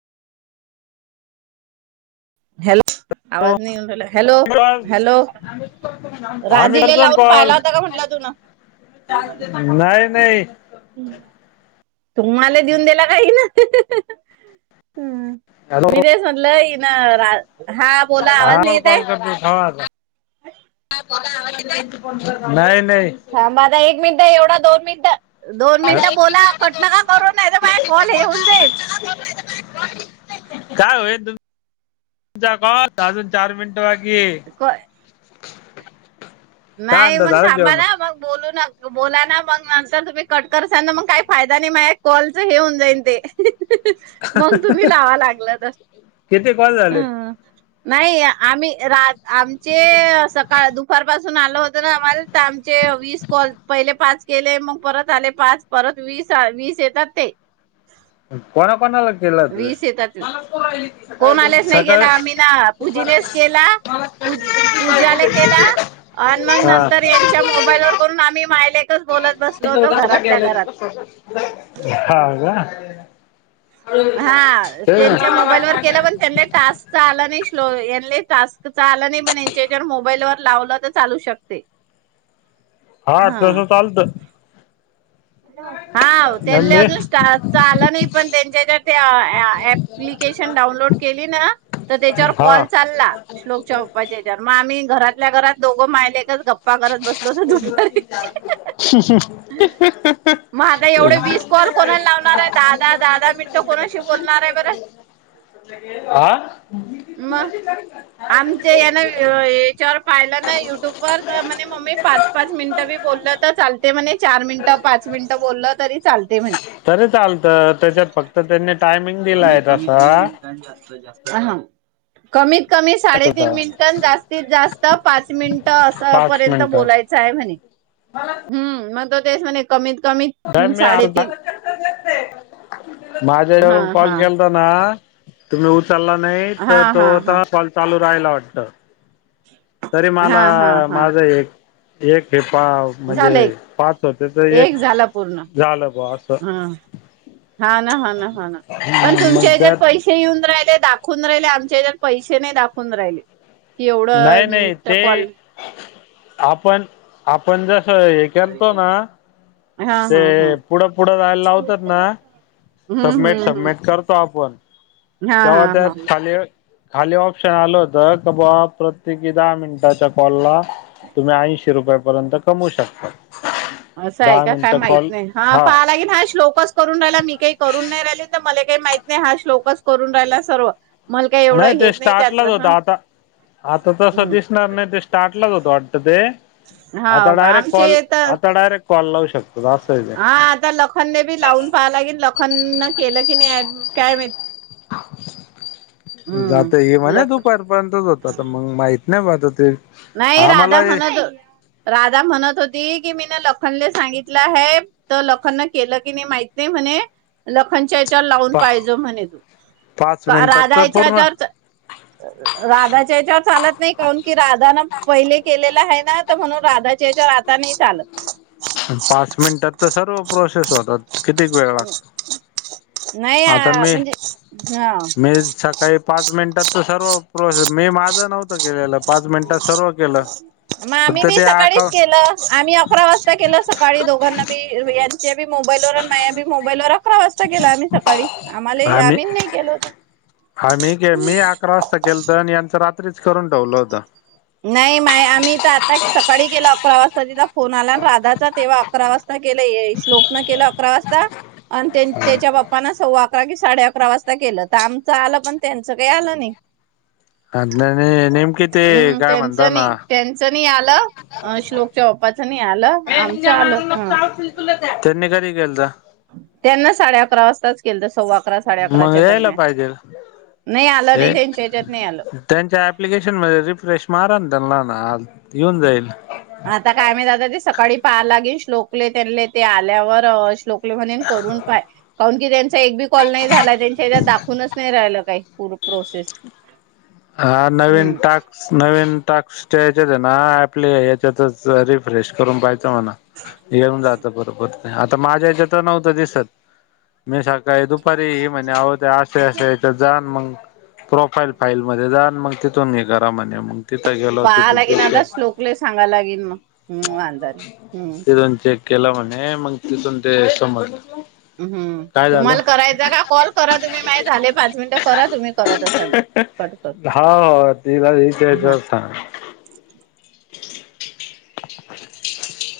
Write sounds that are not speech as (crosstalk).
Hello. आवाज नाही येऊन राहिला हॅलो हॅलो आम्ही राधीला करतो लावून पाहिला कॉल होता का म्हटलं तुन नाही नाही. तुम्हाला देऊन दिला का हिन. हम हॅलो मी तेस म्हटलं. रा (inaudible) बोला हा आवाज नाही मग येत कॉल आहे कर तु आता पोरगा आवाज देत आहे, नाही थांब आता एक मिनिट एवढा दोन मिनट दोन मिनिटं बोला कट नका करू नाही तर माझे कॉल येऊन जाईल. काय होईल तुम्म क अजून चार मिनट दड वा (inaudible) नाही मग झाला थांबा जेवण ना मग बोलू न तो बोला ना मग नंतर तुम्ही कट कर स ना मग काही फायदा नाही मग माझ्या कॉलच हे हुन जाईन ते. मग तुम्ही लावा लागल तर किती कॉल झाले ह. नाही आम्ही रा आमचे सकाळ दुपार पासून आल होत ना आमचे वीस कॉल, पहिले पाच केले मग परत आले पाच परत वीसा वीस येतात ते. कोणा कोणा लगत. वीस येतात. कोणालेच नाही सकाळ गेला आम्ही ना पूजीलेच केला. पूजाले केला आण मग हा नंतर यांच्या मोबाईल वर करून आम्ही मायलेक ह का? ना. हा त्यांच्या मोबाईलवर केला पण त्यांना टास्कचा आला नाही. यानले टास्क चा आलं नाही पणयांच्या जर मोबाईल वर लावलं तर चालू शकते. हा तसं चालत. हाऊ त्यांलेअजून स्टर च आलं नाही पण त्यांच्यायेजावर ते ऑप्लिकेशन डाउनलोड केली ना तर त्याच्यावर हा कॉल चालला श्लोकच्या पप्पाच्या येज्यावर मग आम्ही घरातल्या घरात दोघ मायलेच गप्पा करत बसलो होतो दुपारी ह् मग आता एवढे वीस कॉल कोणाला लावणार आहे दहा दहा दहा दहा हम्. मिनिटं कोणाशी बोलणार आहे बरं आह? मग आमच या ना याच्यावर पाहिलं ना युट्यूबवरर. तर म्हणी मम्मी पाच पाच मिनिट बी बोललं तर चालते म्हणे चार मिनिट पाच मिनिट बोललं तरी चालते म्हणे. तरी चालत त्याच्यात फक्त त्यांनी टायमिंग कमीत दिलाय कमी तसा तीन मिनिटांनी जास्त जास्त दहा मिनट. कमीत कमी साडेतीन होता मिनट न जास्तीत जास्त पाच मिनट अस पाच पर्यंत मिनिट बोलायचाय म्हणे, म्ह, म दोन मि तेच म्हणे कमी मी आ साडेतीन हा माझ्याून कॉल. हा. गलता ना आ तुम्ही. चालला नाही हा तर तो हा हा तवा कॉल चालू राहायला वाटत. तरी हा मला हा हा माझं एक. एक हे. पा म्हणजे झालं एक पाच होते तर एक झाला पूर्ण झालं ब असं ह हा ना हा ना ह ना पण मग तुमच्या हच्यात त्यात पैसे येऊन राहिलेत. दाखवून राहिले आमच्या याच्यात पैसे नाही दाखवून राहिले. कि एवढं नाही नाही मिनट ते कॉल. आपण आपण जर हेतो ना हा ते हा हा. पुढं पुढं जायला लावतात ना हम्म सबमिट हम्म सबमिट हम्म करतो आपण हा तेव्हा हा त्या हा. खाली बघ खाली ऑप्शन आल होत क बाबा प्रत्येकी दहा मिनिटाच्या कॉलला तुम्ही ऐंशी रुपयापर्यंत कमवू शकता असं आहे दहा का काय मिनिटं माहित कॉल नाही हा पहालागे ना हा श्लोकच करून राहिला मी काही करून नाही राहिली तर मले मला काही माहित नाही हा श्लोकच करून राहिला सर्व मला काही नाही एवढं ते हेच त्यातलं स्टार्टलाच होत हा आता आता तसं हम् दिसणार नाही ते स्टार्टलाच होत वाटत ते हा आता का डारेक कॉल आमचे तर आता डारेक कॉल लावू शको हा आता लखन ले बी लावून पाहा लागिन कि लखन न केलं की नाही काय माहित जात हे हम्म म्हणे लख दुपार पर्यंतच होतता मग माहित नाही ब ते नाही राधा आम्हाला म्हणत राधा म्हणत होती की मी लखन ला सांगितलं आहे तर लखन न केलं की नाही माहित नाही म्हणे लखनच्या लखनला लावून पाहिजे म्हणे पाच मिनिटात तर राधाच्या पूर्ण याच्यावर राधाचे याच्यावर चालत नाही काउनकी की पहिले केल आलेला आहे ना म्हणून राधाच्या याच्यावर आता नाही चालत पाच मिनिटात तर सर्व प्रोसेस होतात कितीक वेळ लागतो नाही आ, आता मी म्हणजे हा मी सकाळी पाच मिनिटात तर सर्व प्रोसेस मी माझं नव्हत केलेलं पाच मिनट मग आम्ही बी ते सकाळीच अकाउंट केलं आम्ही अकरा वाजता केलं सकाळी दोघांना बी त्यांचे त्यांच्या बी मोबाईलवर आणि माझ्या बी मोबाईलवर आम्ही अकरा वाजता आता केलं आम्ही सकाळी आम्हाला आम्ही नाही केलो आम्ही के मी अकरा वाजता केलत आणि यांचं रात्रीच करून ठेवलं होता नाही मा आम्ही तर आता सकाळी केलं अकरा वाजता तिचा फोन आला राधाचा तेव्हा अकरा वाजता केलं श्लोकन केलं अकरा वाजता अण त्याच्या बाप्पाना सव्वा अकरा वाजता अकरा कि साडे अकरा वाजता केलं तर आमचं आलं पण त्यांचं काही आलं नाही आज नाही येत हम त्यांचंनी त्यांचंनी आलं श्लोकच्या बाप्पाचं नि आलं आमचं आलं ह त्यांनी कधी केलं त त्यांना साडे अकरा वाजताच केलं तर सव्वा अकरा साडे मग अकराच्या यायला दरम्यान पाहिजे नाही आलं नाही त्यांच्या याच्यात नाही आलं त्यांच्या एप्लीकेशन मध्ये रिफ्रेश मार त्यां ना आ येऊन जाईल आता काय म्ह दादा ते सकाळी पहालागेन श्लोकले त्यांले ते आल्यावर श्लोक आप म्ह करून पा किरण एक बी कॉल नाही झालाय त्यांच्या हच्यात दाखवूनच नाही राहिलं काही पर प्रोसेस हा नवीन हम्म टास्क नवीन टास् च्यात ना आपले याच्यातच रिफ्रेश करून पाहिजे हो ना घेऊन जात बरोबर आता माझ्या याच्या तर नव्हतं दिसत मी सकाळी दुप री म्हणे असे अस जाण मग प्र (inaudible) म जा मग तिथून निघ घरामध्ये मग तिथं गेलो पाहा तिथं लागेल आता चेक स्लोकले सांगाव लागेल मग हम् वांदााने हम्म तिथून चेक केला म्हणे मग तिथून ते समज हम्म तुम्हाला करायचा का कॉल करा तुम्ही माही झाले पाच मिनिटं करा तुम्ही करत असाल तर कर हा हा (inaudible)